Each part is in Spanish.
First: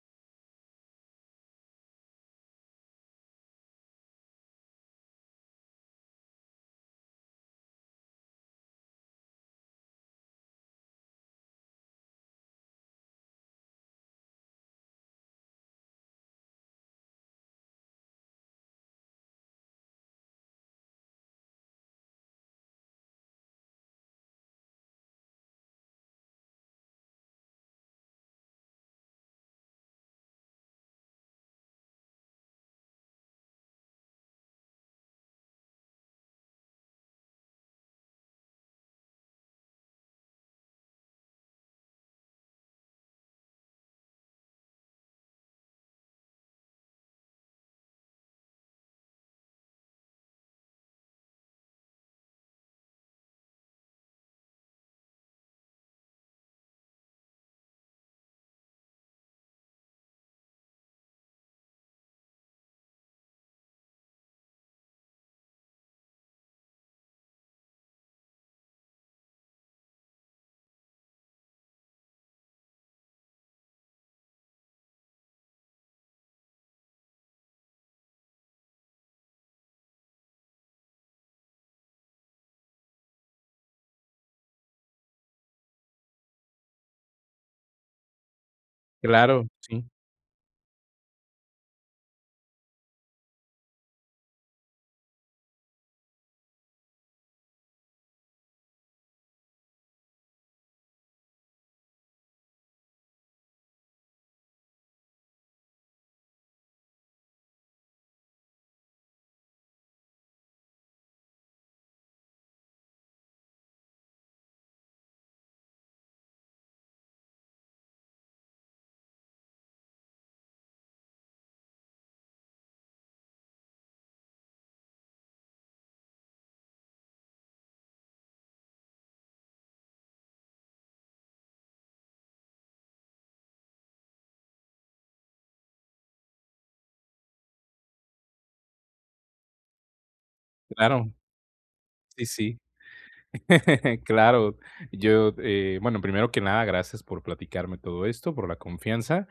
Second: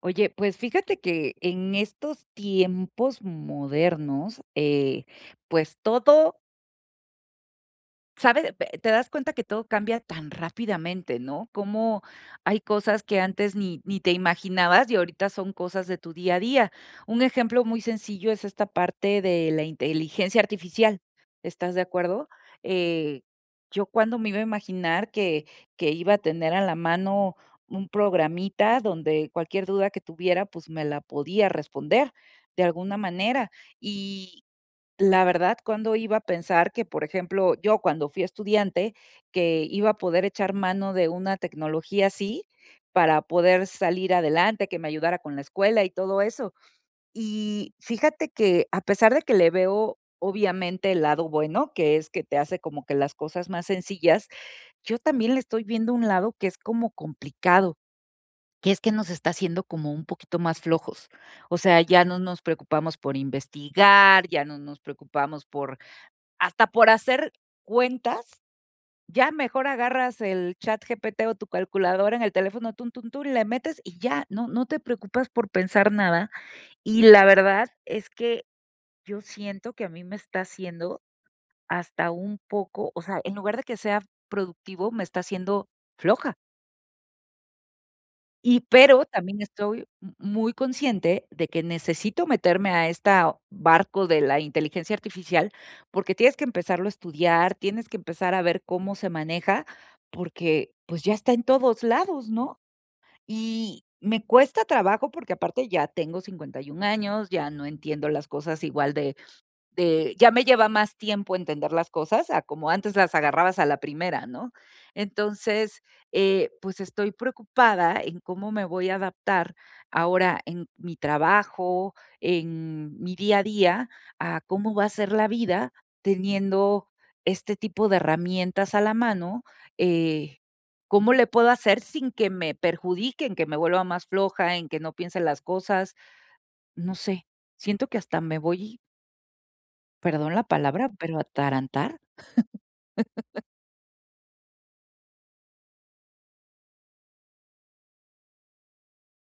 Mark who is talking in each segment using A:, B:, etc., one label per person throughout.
A: Oye, pues fíjate que en estos tiempos modernos, pues todo, ¿sabes? Pe te das cuenta que todo cambia tan rápidamente, ¿no? Como hay cosas que antes ni te imaginabas y ahorita son cosas de tu día a día. Un ejemplo muy sencillo es esta parte de la inteligencia artificial, ¿estás de acuerdo? Eh, yo cuando me iba a imaginar que iba a tener a la mano un programita donde cualquier duda que tuviera, pues, me la podía responder de alguna manera. Y la verdad, cuando iba a pensar que, por ejemplo, yo cuando fui estudiante, ¿que iba a poder echar mano de una tecnología así para poder salir adelante, que me ayudara con la escuela y todo eso? Y fíjate que a pesar de que le veo obviamente el lado bueno, que es que te hace como que las cosas más sencillas, yo también le estoy viendo un lado que es como complicado, que es que nos está haciendo como un poquito más flojos. O sea, ya no nos preocupamos por investigar, ya no nos preocupamos por hasta por hacer cuentas, ya mejor agarras el chat ChatGPT o tu calculadora en el teléfono, tun, tun, tun, y le metes y ya, no te preocupas por pensar nada. Y la verdad es que yo siento que a mí me está haciendo hasta un poco, o sea, en lugar de que sea productivo, me está haciendo floja. Y pero también
B: Claro, sí,
A: estoy m muy consciente de que necesito meterme a este barco de la inteligencia artificial, porque tienes que empezarlo a estudiar, tienes que empezar a ver cómo se maneja, porque, pues, ya está en todos lados, ¿no? Y me cuesta trabajo porque aparte ya tengo 51 años, ya no entiendo las cosas igual de ya me lleva más tiempo entender las cosas a como antes las agarrabas a la primera, ¿no? Entonces, pues estoy preocupada en cómo me voy a adaptar ahora en mi trabajo, en mi día a día, a cómo va a ser la vida teniendo este tipo de herramientas a la mano, eh, ¿cómo le puedo hacer sin que me perjudiquen, que me vuelva más floja, en que no piense las cosas? No sé, siento que hasta me voy, perdón la palabra,
B: claro,
A: pero atarantar.
B: sí, sí, claro. Yo, bueno, primero que nada, gracias por platicarme todo esto, por la confianza.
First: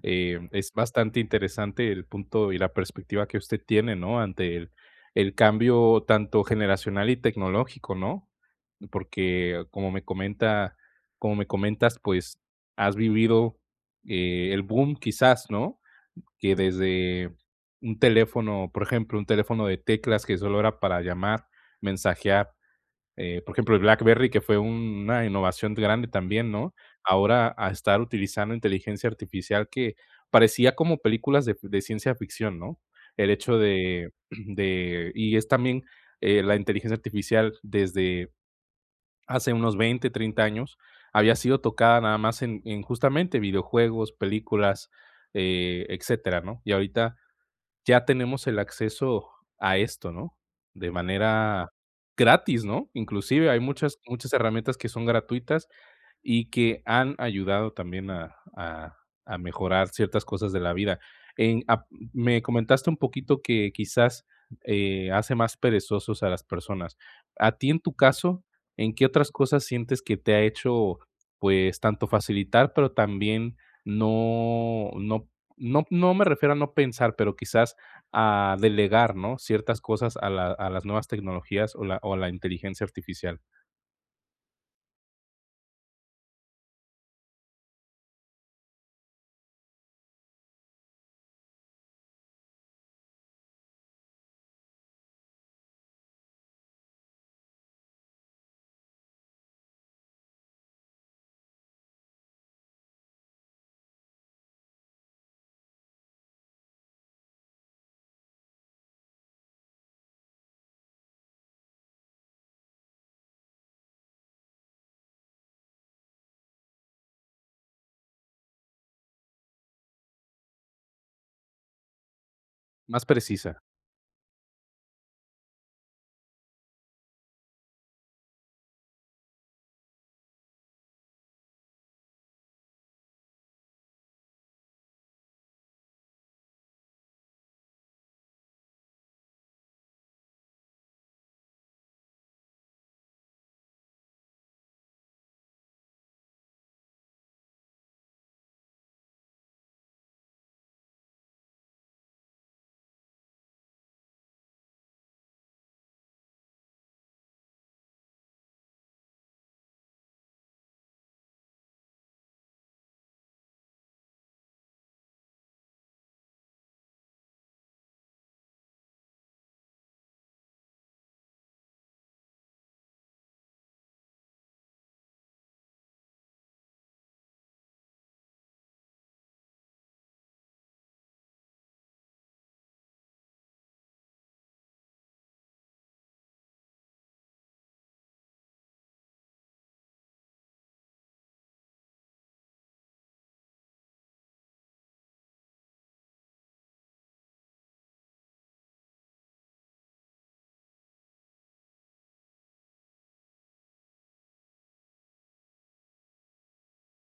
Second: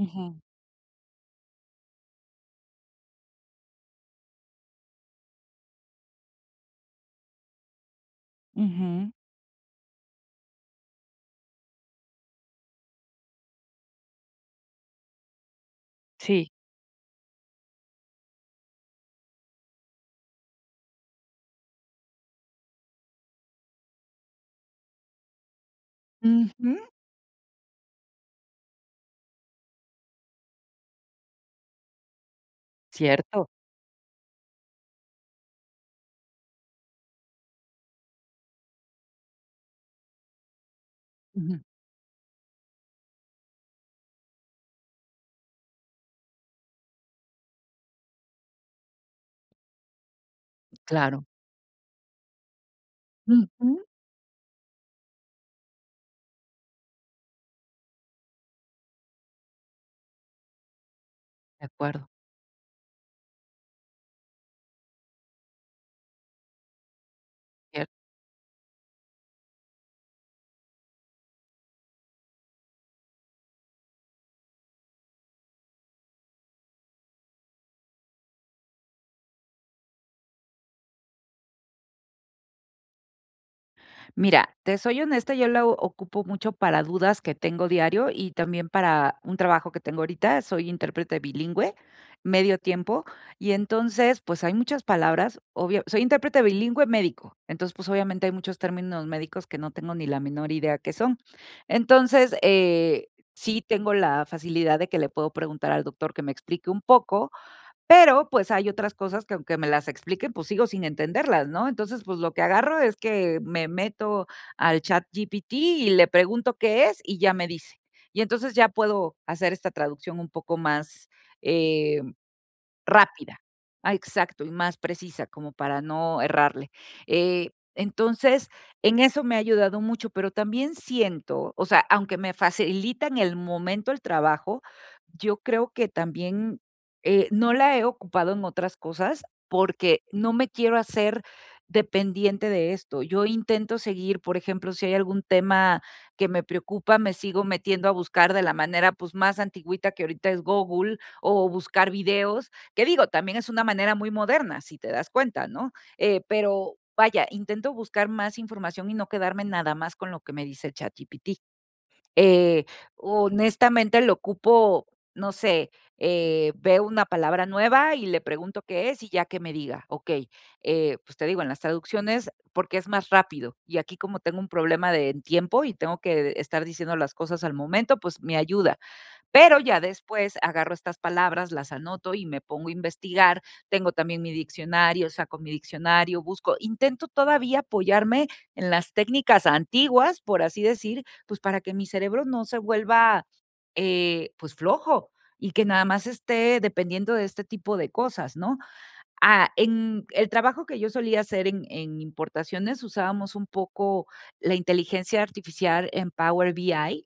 A: Ujú,
B: Es bastante interesante el punto y la perspectiva que usted tiene, ¿no? Ante el cambio tanto generacional y tecnológico, ¿no?
A: ujú.
B: Porque como me comentas, pues has vivido el boom, quizás, ¿no?
A: Sí.
B: Que desde un teléfono, por ejemplo, un teléfono de teclas que solo era para llamar, mensajear, por ejemplo, el BlackBerry, que fue una innovación grande también, ¿no?
A: Ujú.
B: Ahora a estar utilizando inteligencia artificial que parecía como películas de ciencia ficción, ¿no? El
A: Cierto.
B: hecho de, de y es también la inteligencia artificial desde hace unos 20, 30 años, había
A: Ujú.
B: sido tocada nada más en justamente videojuegos, películas, etcétera, ¿no? Y ahorita ya tenemos el acceso a esto, ¿no? De
A: Claro.
B: manera gratis, ¿no? Inclusive hay
A: Ujú.
B: muchas, muchas herramientas que son gratuitas y que han ayudado también a mejorar ciertas cosas de la vida. En-
A: De
B: ap-
A: acuerdo.
B: Me comentaste un poquito que quizás hace más perezosos a las personas. A ti en tu caso, ¿en qué otras cosas sientes que te ha hecho, pues, tanto facilitar, pero también no, no, no me refiero a no pensar, pero quizás a delegar, ¿no?, ciertas cosas a la a las nuevas tecnologías o la inteligencia artificial.
A: Mira, te soy honesta, yo la o- ocupo mucho para dudas que tengo diario y también para un trabajo que tengo ahorita. Soy intérprete bilingüe, medio tiempo, y entonces, pues hay muchas palabras. Obvio, soy intérprete bilingüe médico, entonces, pues obviamente hay muchos términos médicos que no tengo ni la menor idea qué son. Entonces, sí tengo la facilidad de que le puedo preguntar al doctor que me explique un poco, pero, pues, hay otras cosas que aunque me las expliquen, pues, sigo sin entenderlas, ¿no? Entonces, pues, lo que agarro es que me meto al ChatGPT y le pregunto qué es, y ya me dice. Y entonces ya puedo hacer esta traducción un poco más, eh
B: Más
A: rápida.
B: precisa.
A: Ah, exacto, y más precisa, como para no errarle. Entonces, en eso me ha ayudado mucho, pero también siento, o sea, aunque me facilita en el momento el trabajo, yo creo que también, no la he ocupado en otras cosas, porque no me quiero hacer dependiente de esto. Yo intento seguir, por ejemplo, si hay algún tema que me preocupa, me sigo metiendo a buscar de la manera, pues, más antigüita que ahorita es Google, o buscar videos, que digo, también es una manera muy moderna, si te das cuenta, ¿no? Pero vaya, intento buscar más información y no quedarme nada más con lo que me dice ChatGPT. Eh, honestamente lo ocupo, no sé, veo una palabra nueva y le pregunto qué es y ya que me diga, ok, pues te digo, en las traducciones, porque es más rápido y aquí como tengo un problema de en tiempo y tengo que estar diciendo las cosas al momento, pues me ayuda. Pero ya después agarro estas palabras, las anoto y me pongo a investigar. Tengo también mi diccionario, saco mi diccionario, busco, intento todavía apoyarme en las técnicas antiguas, por así decir, pues para que mi cerebro no se vuelva, pues flojo y que nada más esté dependiendo de este tipo de cosas, ¿no? Ah, en el trabajo que yo solía hacer en importaciones usábamos un poco la inteligencia artificial en Power BI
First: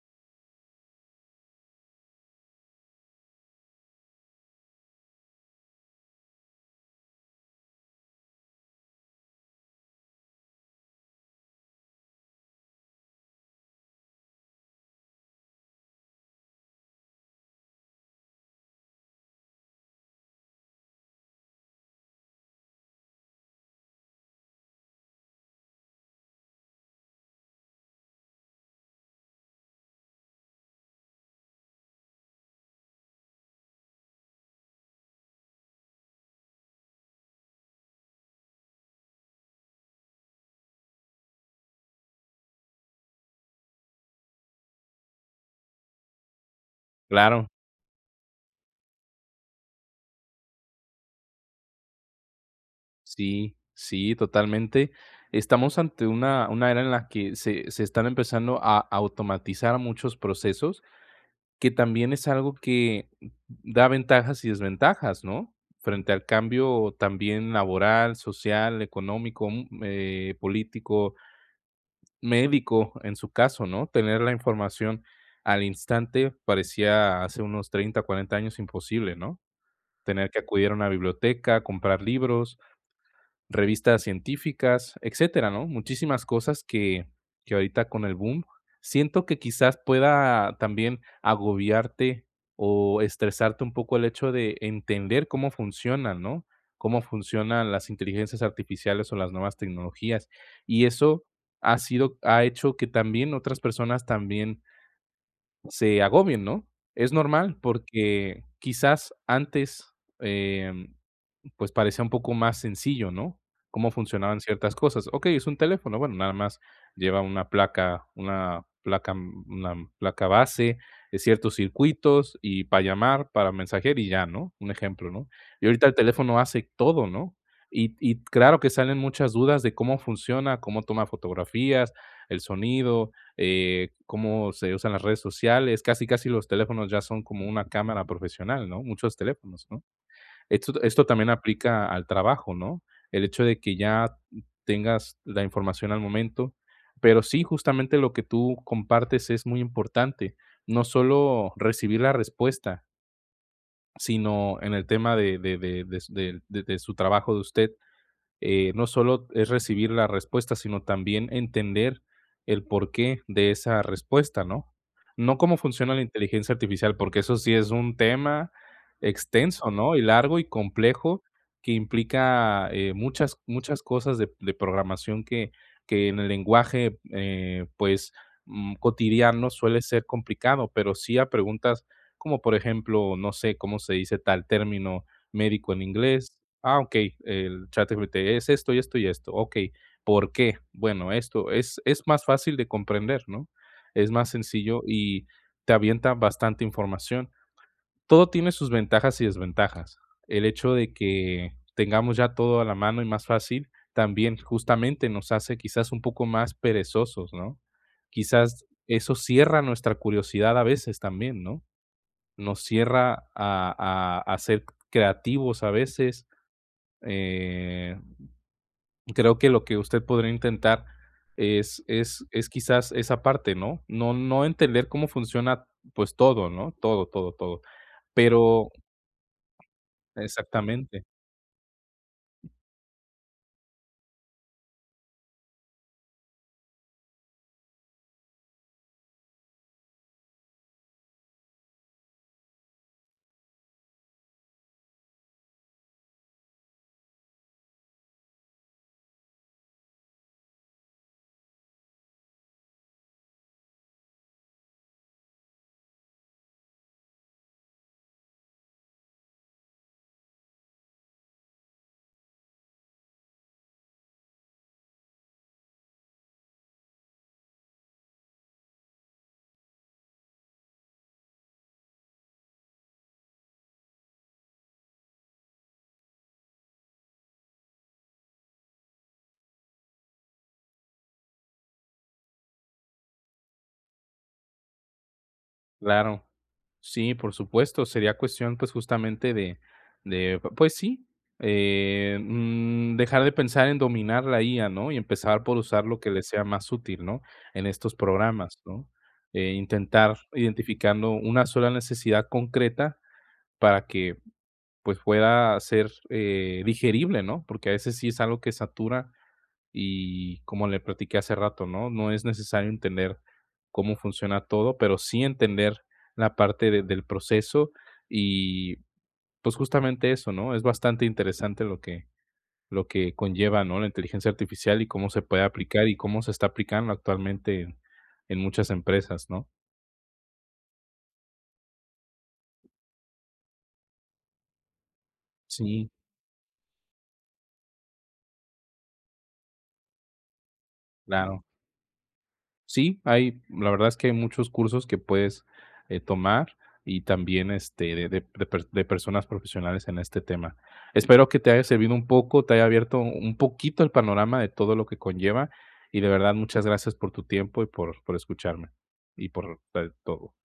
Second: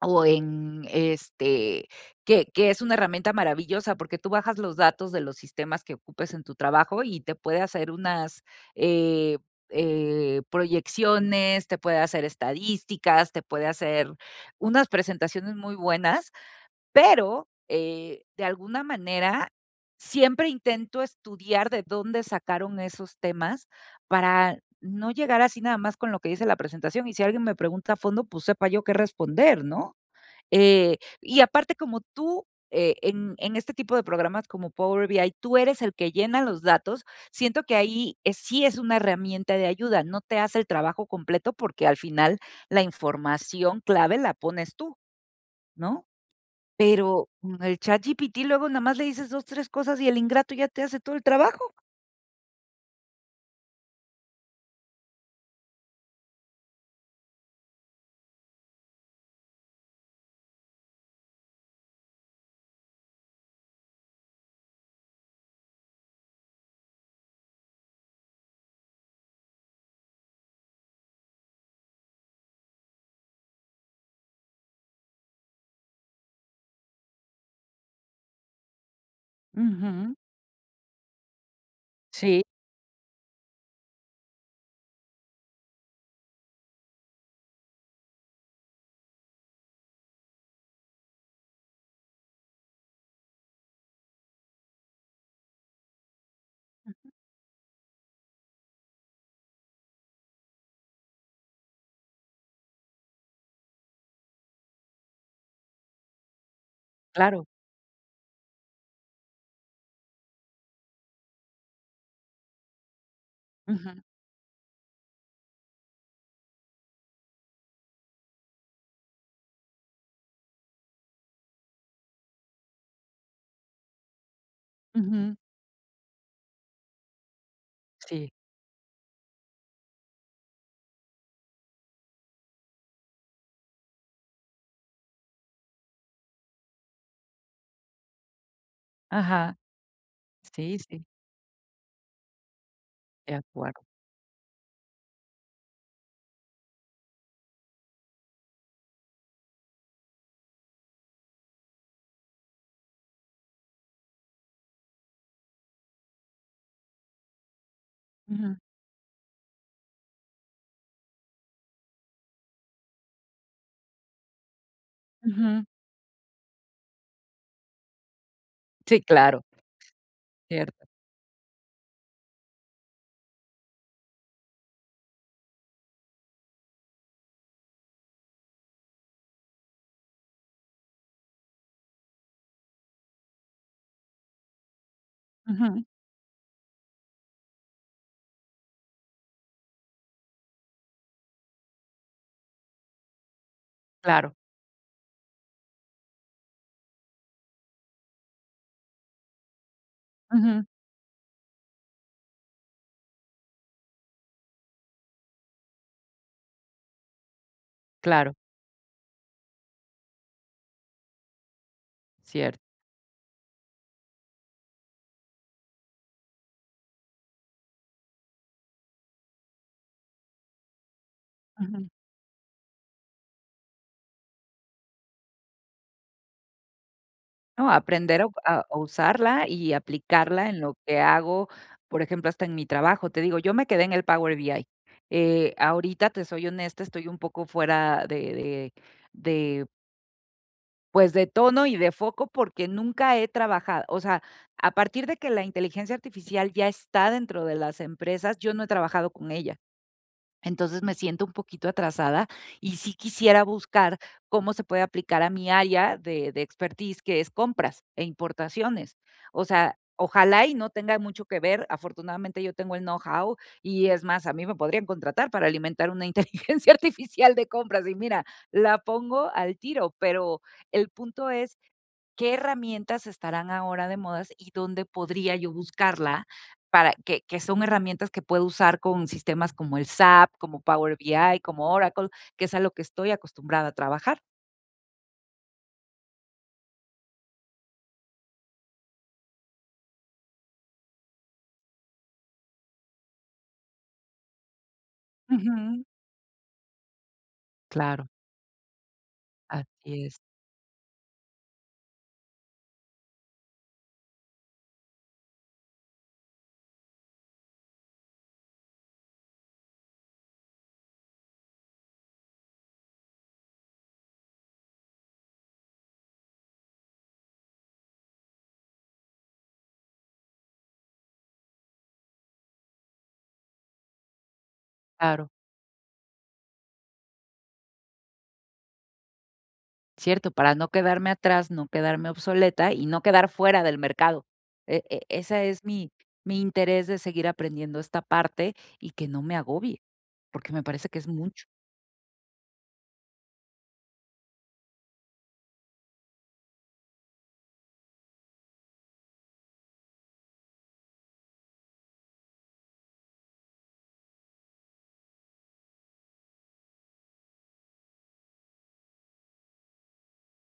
A: o en, este, que es una herramienta maravillosa, porque tú bajas los datos de los sistemas que ocupes en tu trabajo y te puede hacer unas, eh proyecciones, te puede hacer estadísticas, te puede hacer unas presentaciones muy buenas, pero, de alguna manera, siempre intento estudiar de dónde sacaron esos temas para no llegar así nada más con lo que dice la presentación, y si alguien me pregunta a fondo, pues, sepa yo qué responder, ¿no? Y aparte, como tú, en este tipo de programas como Power BI, tú eres el que llena los datos, siento que ahí, sí es una herramienta de ayuda, no te hace el trabajo completo, porque al final la información clave la pones tú, ¿no? Pero
B: Claro.
A: con el ChatGPT luego nada más le dices 2 3 cosas y el ingrato ya te hace todo el trabajo.
B: Sí, sí, totalmente. Estamos ante una era en la que se están empezando a automatizar muchos procesos, que también es algo que da ventajas y desventajas, ¿no?, frente al cambio también laboral, social, económico, político, médico en su caso, ¿no? Tener la información al instante parecía hace unos 30, 40 años imposible, ¿no?
A: Ujú.
B: Tener que acudir a una biblioteca, comprar
A: Sí,
B: libros, revistas científicas, etcétera, ¿no? Muchísimas cosas que ahorita con el boom, siento que quizás pueda también agobiarte o estresarte un poco el hecho de entender cómo funcionan, ¿no? Cómo funcionan las inteligencias artificiales o las nuevas tecnologías. Y eso ha hecho que también otras personas también se agobien, ¿no? Es
A: claro.
B: normal porque quizás antes, em, pues, parecía un poco más sencillo, ¿no? Cómo
A: Ujú,
B: funcionaban ciertas cosas. Okey, es un teléfono, bueno, nada más lleva una placa placa base, ciertos circuitos y para llamar, para mensajear y ya, ¿no? Un ejemplo, ¿no?
A: ujú.
B: Y ahorita el teléfono hace todo, ¿no? Y
A: Sí,
B: claro que salen muchas dudas de cómo funciona, cómo toma fotografías, el sonido, cómo se usan las redes sociales. Casi, casi los teléfonos ya son como una cámara profesional, ¿no? Muchos
A: ajá,
B: teléfonos, ¿no?
A: sí, sí,
B: Esto también aplica al trabajo, ¿no? El
A: de
B: hecho de que
A: acuerdo.
B: ya tengas la información al momento, pero sí, justamente lo que tú compartes es muy importante, no solo recibir la respuesta, sino en el tema de su trabajo de usted,
A: Ujú,
B: no solo es recibir la respuesta, sino también entender el porqué de esa respuesta, ¿no? No cómo
A: ujú.
B: funciona la inteligencia artificial, porque eso sí es un tema
A: Sí, claro,
B: extenso, ¿no? Y largo y
A: cierto,
B: complejo que implica muchas, muchas cosas de programación que en el lenguaje, pues, cotidiano suele ser complicado, pero sí a preguntas como, por ejemplo, no sé cómo se dice tal término médico
A: ujú.
B: en inglés. Ah, okey, el ChatGPT es esto y esto y esto. Okey, ¿por qué? Bueno, esto es más fácil de comprender, ¿no? Es más
A: Claro,
B: sencillo y te avienta bastante información. Todo tiene sus ventajas y desventajas. El
A: ujú,
B: hecho de que tengamos ya todo a la mano y más fácil, también justamente nos hace quizás un poco más perezosos, ¿no?
A: claro,
B: Quizás eso cierra nuestra curiosidad a veces también, ¿no? Nos
A: cierto.
B: cierra a ser creativos a veces, eh, creo que lo que usted podría intentar
A: Ujú.
B: es quizás esa parte, ¿no? No entender cómo funciona, pues, todo, ¿no? Todo, todo, todo.
A: No, aprender a a
B: Pero
A: a usarla y aplicarla en lo que
B: exactamente,
A: hago, por ejemplo, hasta en mi trabajo. Te digo, yo me quedé en el Power BI. Ahorita, te soy honesta, estoy un poco fuera de, pues, de tono y de foco, porque nunca he trabajado, o sea, a partir de que la inteligencia artificial ya está dentro de las empresas, yo no he trabajado con ella. Entonces me siento un poquito atrasada y sí quisiera buscar cómo se puede aplicar a mi área de expertise, que es compras e importaciones. O sea, ojalá y no tenga mucho que ver. Afortunadamente yo tengo el know-how y es más, a mí me podrían contratar para alimentar una inteligencia artificial de compras y mira, la pongo al tiro, pero el punto es ¿qué herramientas estarán ahora de modas y dónde podría yo buscarla? Para que son herramientas que puedo usar con sistemas como el SAP, como Power BI, como Oracle, que es a lo que estoy acostumbrada a trabajar.
B: claro. Sí, por supuesto, sería cuestión, pues, justamente de, pues sí, dejar de pensar en dominar la IA, ¿no? Y empezar
A: Ujú.
B: por usar lo que le sea más útil, ¿no? En estos
A: Claro,
B: programas, ¿no?
A: así
B: Intentar
A: es,
B: identificando una sola necesidad concreta. Para que, pues, pueda ser, digerible, ¿no? Porque a veces sí es algo que satura y como le platiqué hace rato, ¿no? No es necesario entender cómo funciona todo, pero sí entender la parte de del proceso y, pues, justamente eso, ¿no? Es bastante interesante lo que conlleva, ¿no? La inteligencia artificial y cómo se
A: claro,
B: puede aplicar y cómo se está aplicando actualmente en muchas empresas, ¿no?
A: cierto, para no quedarme atrás, no quedarme obsoleta y no quedar fuera del mercado. E- e- ese es
B: Sí,
A: mi, mi interés de seguir aprendiendo esta parte y que no me agobie, porque me parece que es
B: claro.
A: mucho.
B: Sí, hay, la verdad es que hay muchos cursos que puedes tomar y también este, de personas profesionales en este tema. Espero que te haya servido un poco, te haya abierto un poquito el panorama de todo lo que conlleva y de verdad muchas gracias por tu tiempo por escucharme y por todo.